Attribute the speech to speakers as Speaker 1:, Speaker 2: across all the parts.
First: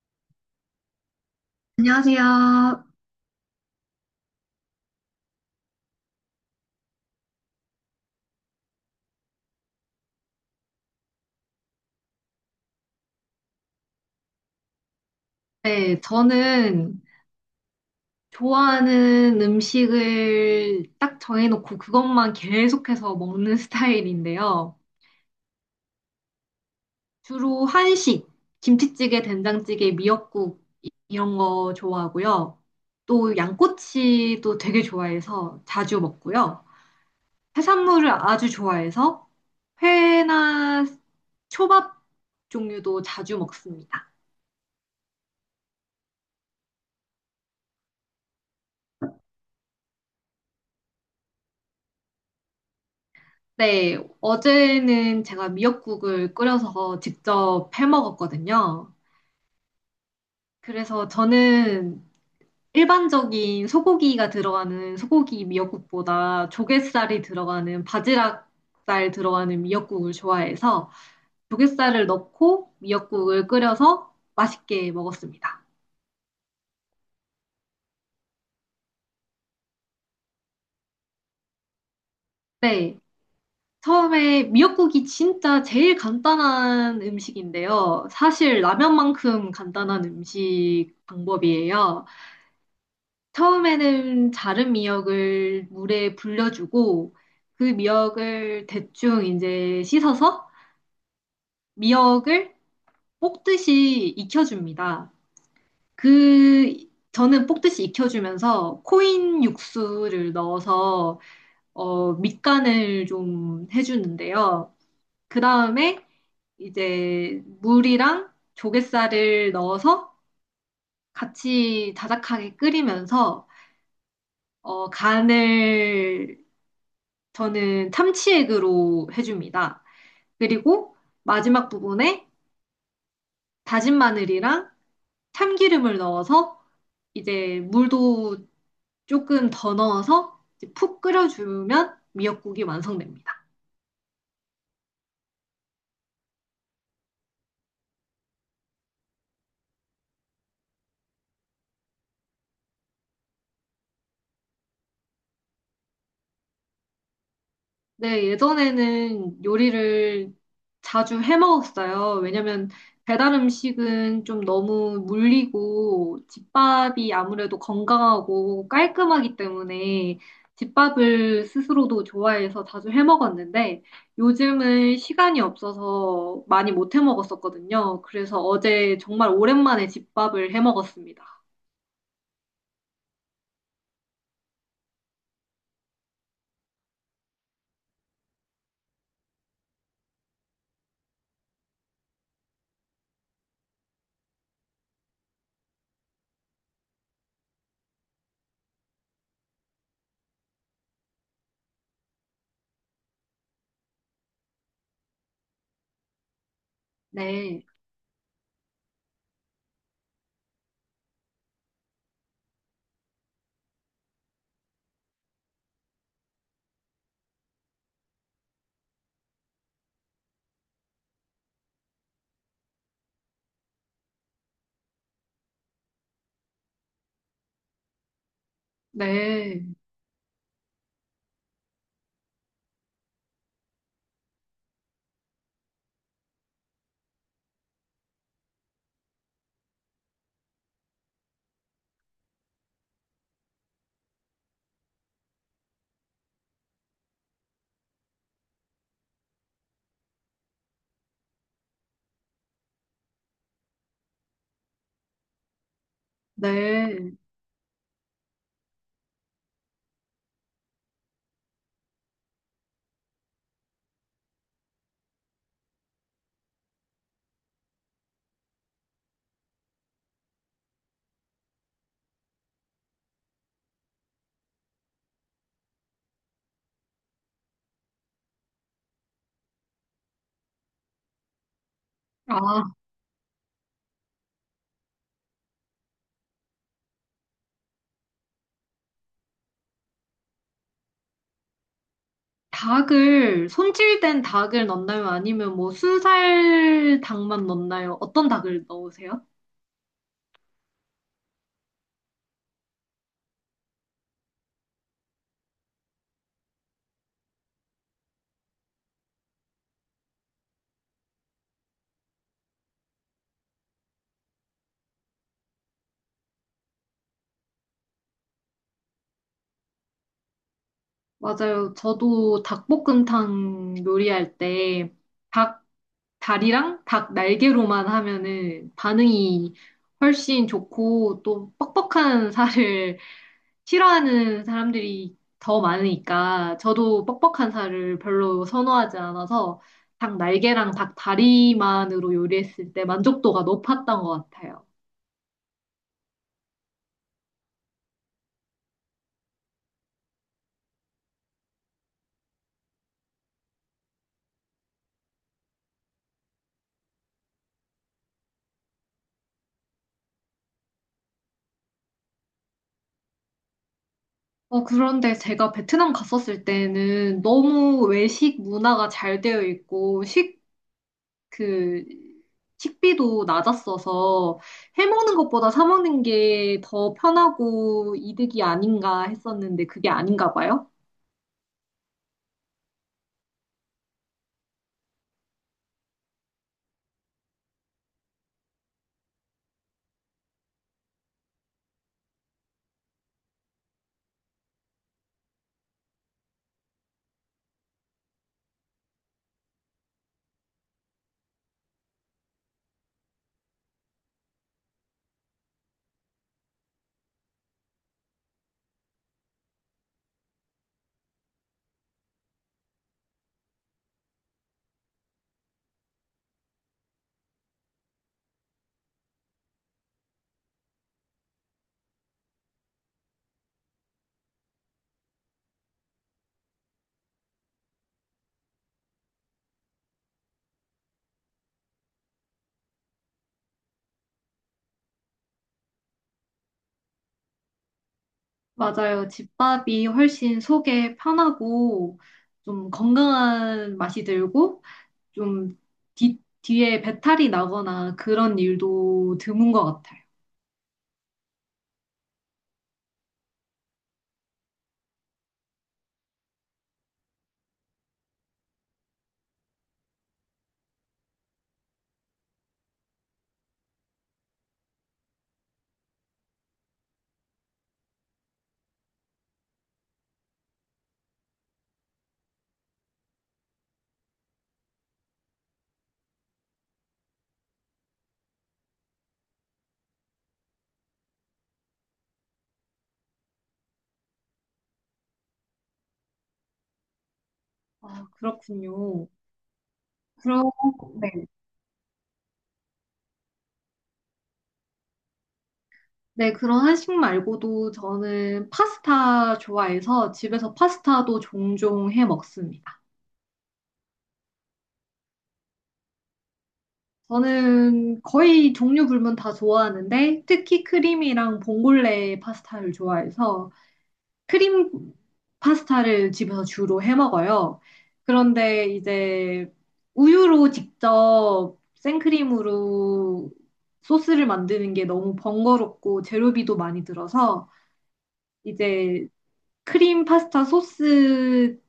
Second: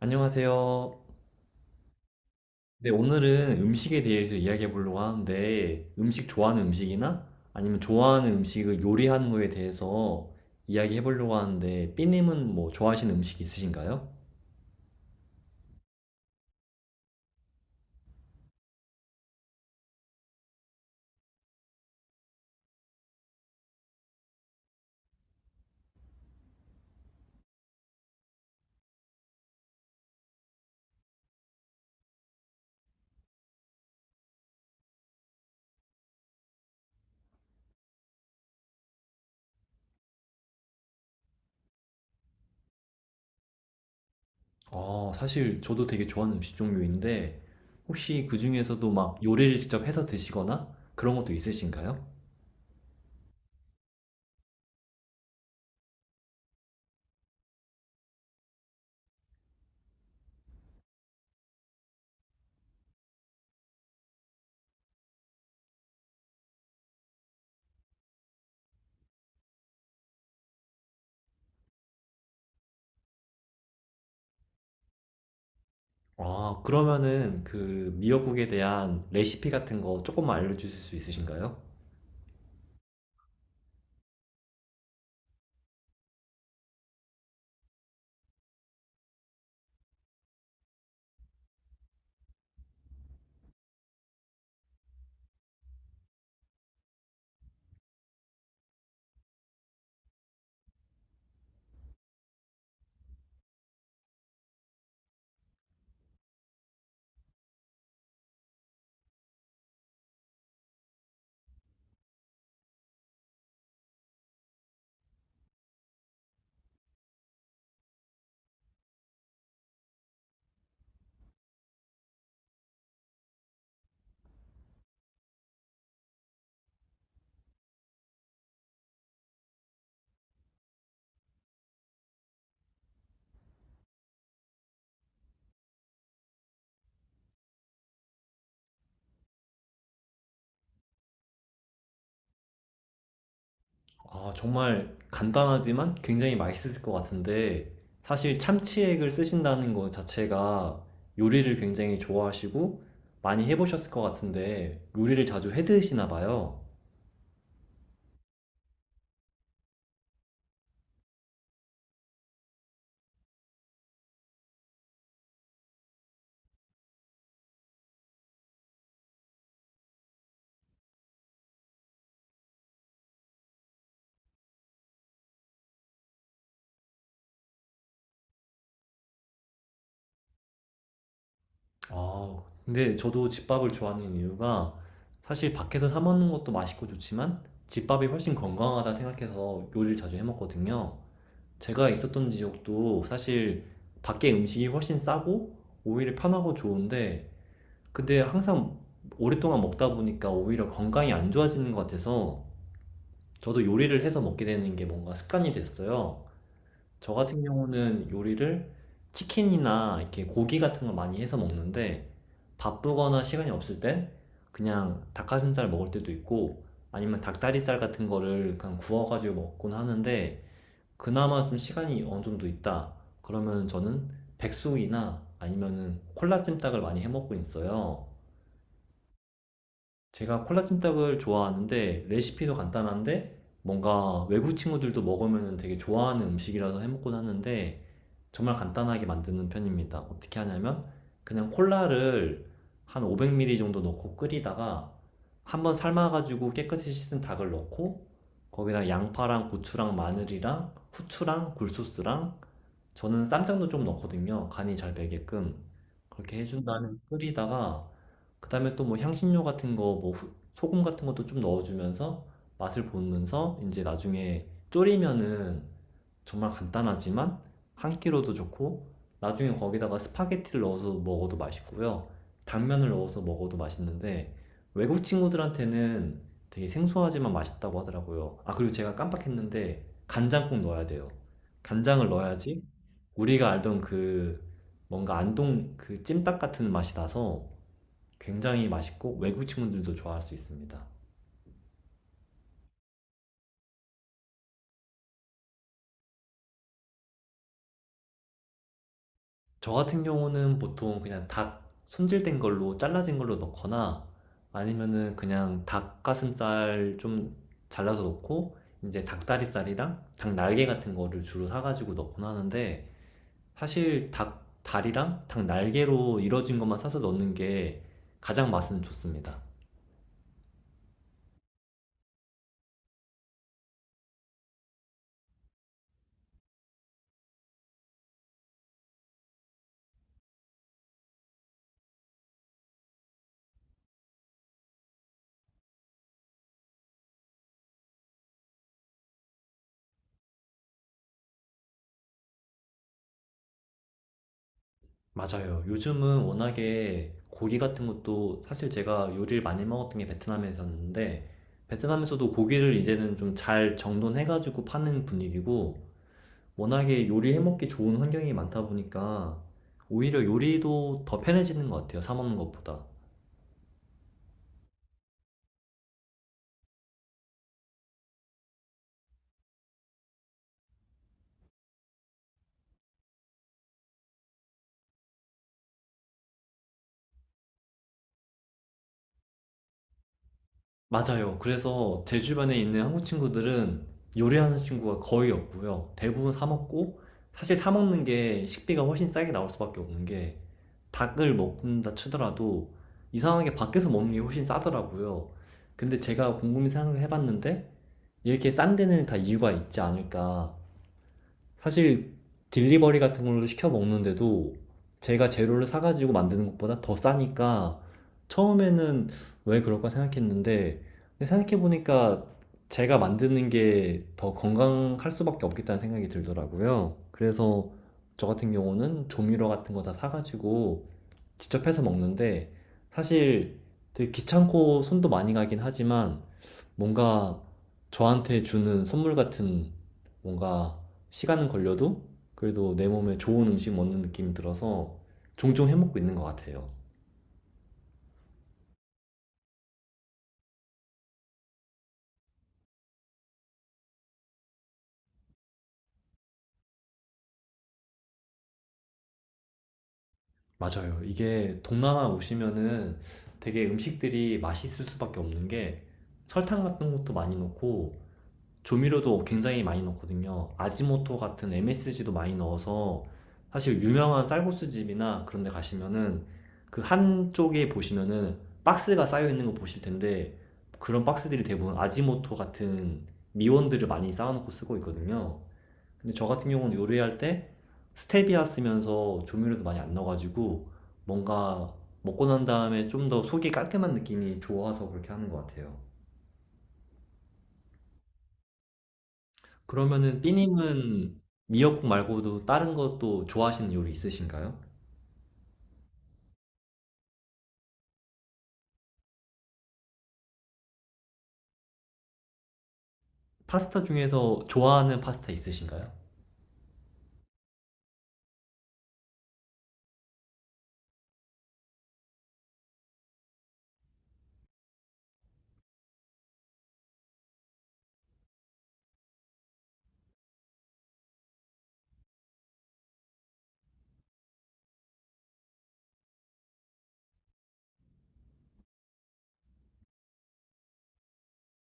Speaker 1: 안녕하세요.
Speaker 2: 안녕하세요.
Speaker 1: 네, 오늘은 음식에 대해서 이야기해 보려고 하는데, 음식 좋아하는 음식이나 아니면 좋아하는 음식을 요리하는 거에 대해서 이야기해 보려고 하는데, 삐님은 뭐 좋아하시는 음식 있으신가요?
Speaker 2: 네, 저는 좋아하는 음식을 딱 정해놓고 그것만 계속해서 먹는 스타일인데요. 주로 한식, 김치찌개, 된장찌개, 미역국 이런 거 좋아하고요. 또 양꼬치도 되게 좋아해서 자주 먹고요. 해산물을 아주 좋아해서 회나 초밥 종류도 자주 먹습니다.
Speaker 1: 아, 사실 저도 되게 좋아하는 음식 종류인데, 혹시 그 중에서도 막 요리를 직접 해서 드시거나 그런 것도 있으신가요?
Speaker 2: 네, 어제는 제가 미역국을 끓여서 직접 해 먹었거든요. 그래서 저는 일반적인 소고기가 들어가는 소고기 미역국보다 조갯살이 들어가는 바지락살 들어가는 미역국을 좋아해서 조갯살을 넣고 미역국을 끓여서 맛있게 먹었습니다.
Speaker 1: 아, 그러면은 그 미역국에 대한 레시피 같은 거 조금만 알려주실 수 있으신가요?
Speaker 2: 네. 처음에 미역국이 진짜 제일 간단한 음식인데요. 사실 라면만큼 간단한 음식 방법이에요. 처음에는 자른 미역을 물에 불려주고 그 미역을 대충 이제 씻어서 미역을 볶듯이 익혀줍니다. 그 저는 볶듯이 익혀주면서 코인 육수를 넣어서 밑간을 좀 해주는데요. 그 다음에 이제 물이랑 조갯살을 넣어서 같이 자작하게 끓이면서 간을 저는 참치액으로 해줍니다. 그리고 마지막 부분에 다진 마늘이랑 참기름을 넣어서 이제 물도 조금 더 넣어서 이제 푹 끓여주면 미역국이 완성됩니다.
Speaker 1: 아, 정말 간단하지만 굉장히 맛있을 것 같은데, 사실 참치액을 쓰신다는 것 자체가 요리를 굉장히 좋아하시고 많이 해보셨을 것 같은데, 요리를 자주 해 드시나 봐요.
Speaker 2: 네, 예전에는 요리를 자주 해 먹었어요. 왜냐면 배달 음식은 좀 너무 물리고 집밥이 아무래도 건강하고 깔끔하기 때문에 집밥을 스스로도 좋아해서 자주 해 먹었는데 요즘은 시간이 없어서 많이 못 해 먹었었거든요. 그래서 어제 정말 오랜만에 집밥을 해 먹었습니다.
Speaker 1: 아, 근데 저도 집밥을 좋아하는 이유가, 사실 밖에서 사 먹는 것도 맛있고 좋지만 집밥이 훨씬 건강하다 생각해서 요리를 자주 해 먹거든요. 제가 있었던 지역도 사실 밖에 음식이 훨씬 싸고 오히려 편하고 좋은데, 근데 항상 오랫동안 먹다 보니까 오히려 건강이 안 좋아지는 것 같아서, 저도 요리를 해서 먹게 되는 게 뭔가 습관이 됐어요. 저 같은
Speaker 2: 네,
Speaker 1: 경우는 요리를 치킨이나 이렇게 고기 같은 걸 많이 해서 먹는데, 바쁘거나 시간이 없을 땐 그냥 닭가슴살 먹을 때도 있고, 아니면 닭다리살 같은 거를 그냥 구워가지고 먹곤 하는데, 그나마 좀 시간이 어느 정도 있다, 그러면 저는 백숙이나 아니면은 콜라찜닭을 많이 해 먹고 있어요.
Speaker 2: 네,
Speaker 1: 제가 콜라찜닭을 좋아하는데, 레시피도 간단한데 뭔가 외국 친구들도 먹으면 되게 좋아하는 음식이라서 해먹곤 하는데, 정말 간단하게 만드는 편입니다. 어떻게 하냐면, 그냥 콜라를 한 500ml 정도 넣고 끓이다가, 한번 삶아가지고 깨끗이 씻은 닭을 넣고, 거기다 양파랑 고추랑 마늘이랑 후추랑 굴소스랑, 저는 쌈장도 좀 넣거든요, 간이 잘 배게끔. 그렇게 해준 다음에
Speaker 2: 네.
Speaker 1: 끓이다가, 그 다음에 또 뭐 향신료 같은 거, 뭐 소금 같은 것도 좀 넣어주면서 맛을 보면서 이제 나중에 졸이면은, 정말 간단하지만 한 끼로도 좋고, 나중에 거기다가 스파게티를 넣어서 먹어도 맛있고요. 당면을 넣어서 먹어도 맛있는데, 외국 친구들한테는 되게 생소하지만 맛있다고 하더라고요. 아, 그리고 제가 깜빡했는데, 간장 꼭 넣어야 돼요. 간장을 넣어야지
Speaker 2: 아.
Speaker 1: 우리가 알던 그 뭔가 안동 그 찜닭 같은 맛이 나서 굉장히 맛있고, 외국 친구들도 좋아할 수 있습니다.
Speaker 2: 닭을 손질된 닭을 넣나요? 아니면 뭐 순살 닭만 넣나요? 어떤 닭을 넣으세요?
Speaker 1: 저 같은 경우는 보통 그냥 닭 손질된 걸로 잘라진 걸로 넣거나 아니면은 그냥 닭가슴살 좀 잘라서 넣고, 이제 닭다리살이랑 닭 날개 같은 거를 주로 사가지고 넣곤 하는데, 사실 닭 다리랑 닭 날개로 이루어진 것만 사서 넣는 게 가장 맛은 좋습니다.
Speaker 2: 맞아요. 저도 닭볶음탕 요리할 때 닭 다리랑 닭 날개로만 하면은 반응이 훨씬 좋고 또 뻑뻑한 살을 싫어하는 사람들이 더 많으니까 저도 뻑뻑한 살을 별로 선호하지 않아서 닭 날개랑 닭 다리만으로 요리했을 때 만족도가 높았던 것 같아요.
Speaker 1: 맞아요. 요즘은 워낙에 고기 같은 것도, 사실 제가 요리를 많이 먹었던 게 베트남에서였는데, 베트남에서도 고기를 이제는 좀 잘 정돈해가지고 파는 분위기고, 워낙에 요리해 먹기 좋은 환경이 많다 보니까 오히려 요리도 더 편해지는 것 같아요, 사 먹는 것보다.
Speaker 2: 어, 그런데 제가 베트남 갔었을 때는 너무 외식 문화가 잘 되어 있고, 식 그 식비도 낮았어서 해먹는 것보다 사 먹는 게 더 편하고 이득이 아닌가 했었는데 그게 아닌가 봐요.
Speaker 1: 맞아요. 그래서 제 주변에 있는 한국 친구들은 요리하는 친구가 거의 없고요. 대부분 사 먹고, 사실 사 먹는 게 식비가 훨씬 싸게 나올 수밖에 없는 게, 닭을 먹는다 치더라도 이상하게 밖에서 먹는 게 훨씬 싸더라고요. 근데 제가 곰곰이 생각을 해봤는데, 이렇게 싼 데는 다 이유가 있지 않을까. 사실 딜리버리 같은 걸로 시켜 먹는데도 제가 재료를 사가지고 만드는 것보다 더 싸니까, 처음에는 왜 그럴까 생각했는데, 근데 생각해보니까 제가 만드는 게 더 건강할 수밖에 없겠다는 생각이 들더라고요. 그래서 저 같은 경우는 조미료 같은 거 다 사가지고 직접 해서 먹는데, 사실 되게 귀찮고 손도 많이 가긴 하지만, 뭔가 저한테 주는 선물 같은, 뭔가 시간은 걸려도 그래도 내 몸에 좋은 음식 먹는 느낌이 들어서 종종 해먹고 있는 것 같아요.
Speaker 2: 맞아요. 집밥이 훨씬 속에 편하고 좀 건강한 맛이 들고 좀 뒤에 배탈이 나거나 그런 일도 드문 것 같아요.
Speaker 1: 맞아요. 이게 동남아 오시면은 되게 음식들이 맛있을 수밖에 없는 게, 설탕 같은 것도 많이 넣고 조미료도 굉장히 많이 넣거든요. 아지모토 같은 MSG도 많이 넣어서, 사실 유명한 쌀국수 집이나 그런 데 가시면은 그 한쪽에 보시면은 박스가 쌓여 있는 거 보실 텐데, 그런 박스들이 대부분 아지모토 같은 미원들을 많이 쌓아놓고 쓰고 있거든요. 근데 저 같은 경우는 요리할 때 스테비아 쓰면서 조미료도 많이 안 넣어가지고, 뭔가 먹고 난 다음에 좀 더 속이 깔끔한 느낌이 좋아서 그렇게 하는 것 같아요.
Speaker 2: 아, 그렇군요.
Speaker 1: 그러면은
Speaker 2: 그럼, 네.
Speaker 1: 삐님은 미역국 말고도 다른 것도 좋아하시는 요리 있으신가요?
Speaker 2: 네, 그런 한식 말고도 저는 파스타 좋아해서 집에서 파스타도 종종 해 먹습니다.
Speaker 1: 파스타 중에서 좋아하는 파스타 있으신가요?
Speaker 2: 저는 거의 종류 불문 다 좋아하는데 특히 크림이랑 봉골레 파스타를 좋아해서 크림 파스타를 집에서 주로 해 먹어요. 그런데 이제 우유로 직접 생크림으로 소스를 만드는 게 너무 번거롭고 재료비도 많이 들어서 이제 크림 파스타 소스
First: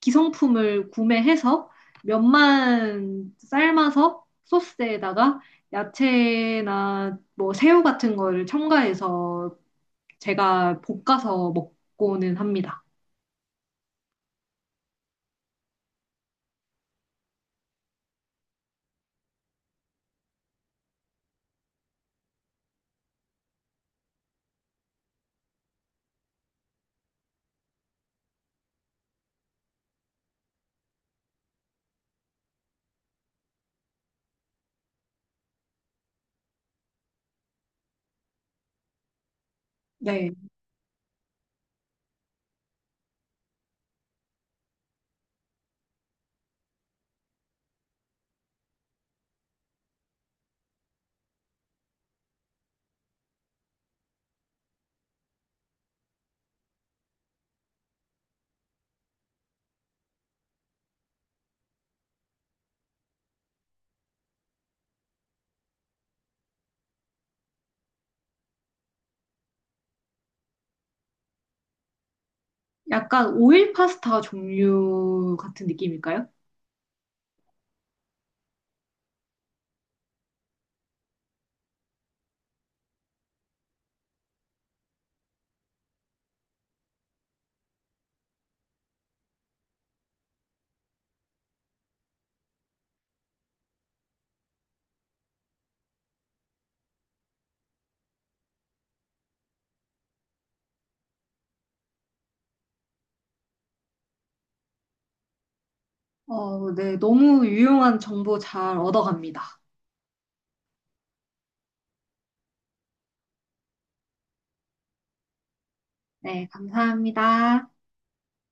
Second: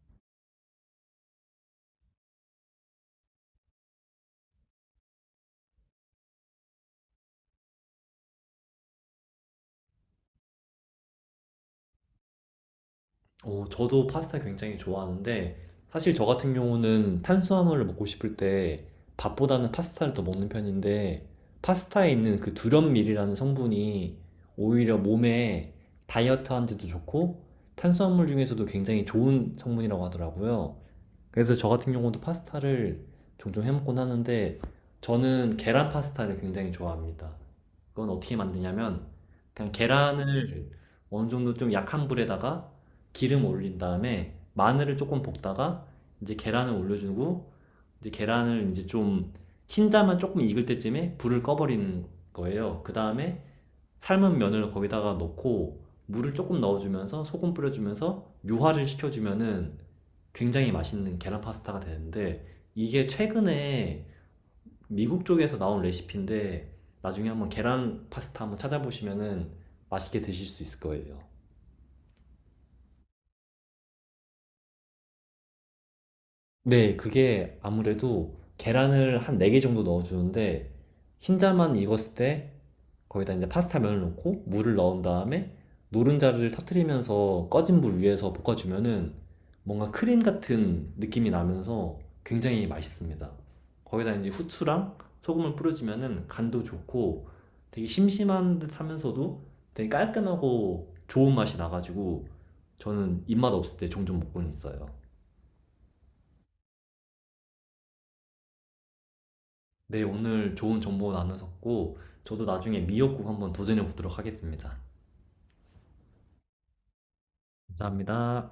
Speaker 2: 기성품을 구매해서 면만 삶아서 소스에다가 야채나 뭐 새우 같은 거를 첨가해서 제가 볶아서 먹고는 합니다.
Speaker 1: 어, 저도 파스타 굉장히 좋아하는데, 사실 저 같은 경우는 탄수화물을 먹고 싶을 때 밥보다는 파스타를 더 먹는 편인데, 파스타에 있는 그 두련밀이라는 성분이 오히려 몸에, 다이어트하는데도 좋고 탄수화물 중에서도 굉장히 좋은 성분이라고 하더라고요. 그래서 저 같은 경우도 파스타를 종종 해 먹곤 하는데, 저는 계란 파스타를 굉장히 좋아합니다. 그건 어떻게 만드냐면, 그냥
Speaker 2: 네.
Speaker 1: 계란을 어느 정도 좀 약한 불에다가 기름 올린 다음에 마늘을 조금 볶다가 이제 계란을 올려주고, 이제 계란을 이제 좀 흰자만 조금 익을 때쯤에 불을 꺼버리는 거예요. 그 다음에 삶은 면을 거기다가 넣고 물을 조금 넣어주면서 소금 뿌려주면서 묘화를 시켜주면은 굉장히 맛있는 계란 파스타가 되는데, 이게 최근에 미국 쪽에서 나온 레시피인데, 나중에 한번 계란 파스타 한번 찾아보시면은 맛있게 드실 수 있을 거예요.
Speaker 2: 약간 오일 파스타 종류 같은 느낌일까요?
Speaker 1: 네, 그게 아무래도 계란을 한 4개 정도 넣어주는데, 흰자만 익었을 때 거기다 이제 파스타 면을 넣고 물을 넣은 다음에 노른자를 터트리면서 꺼진 불 위에서 볶아주면은 뭔가 크림 같은 느낌이 나면서 굉장히 맛있습니다. 거기다 이제 후추랑 소금을 뿌려주면은 간도 좋고, 되게 심심한 듯 하면서도 되게 깔끔하고 좋은 맛이 나가지고 저는 입맛 없을 때 종종 먹곤 있어요.
Speaker 2: 어, 네. 너무 유용한 정보 잘 얻어갑니다.
Speaker 1: 네, 오늘 좋은 정보 나눴었고, 저도 나중에 미역국 한번 도전해 보도록 하겠습니다.
Speaker 2: 네. 감사합니다.
Speaker 1: 감사합니다.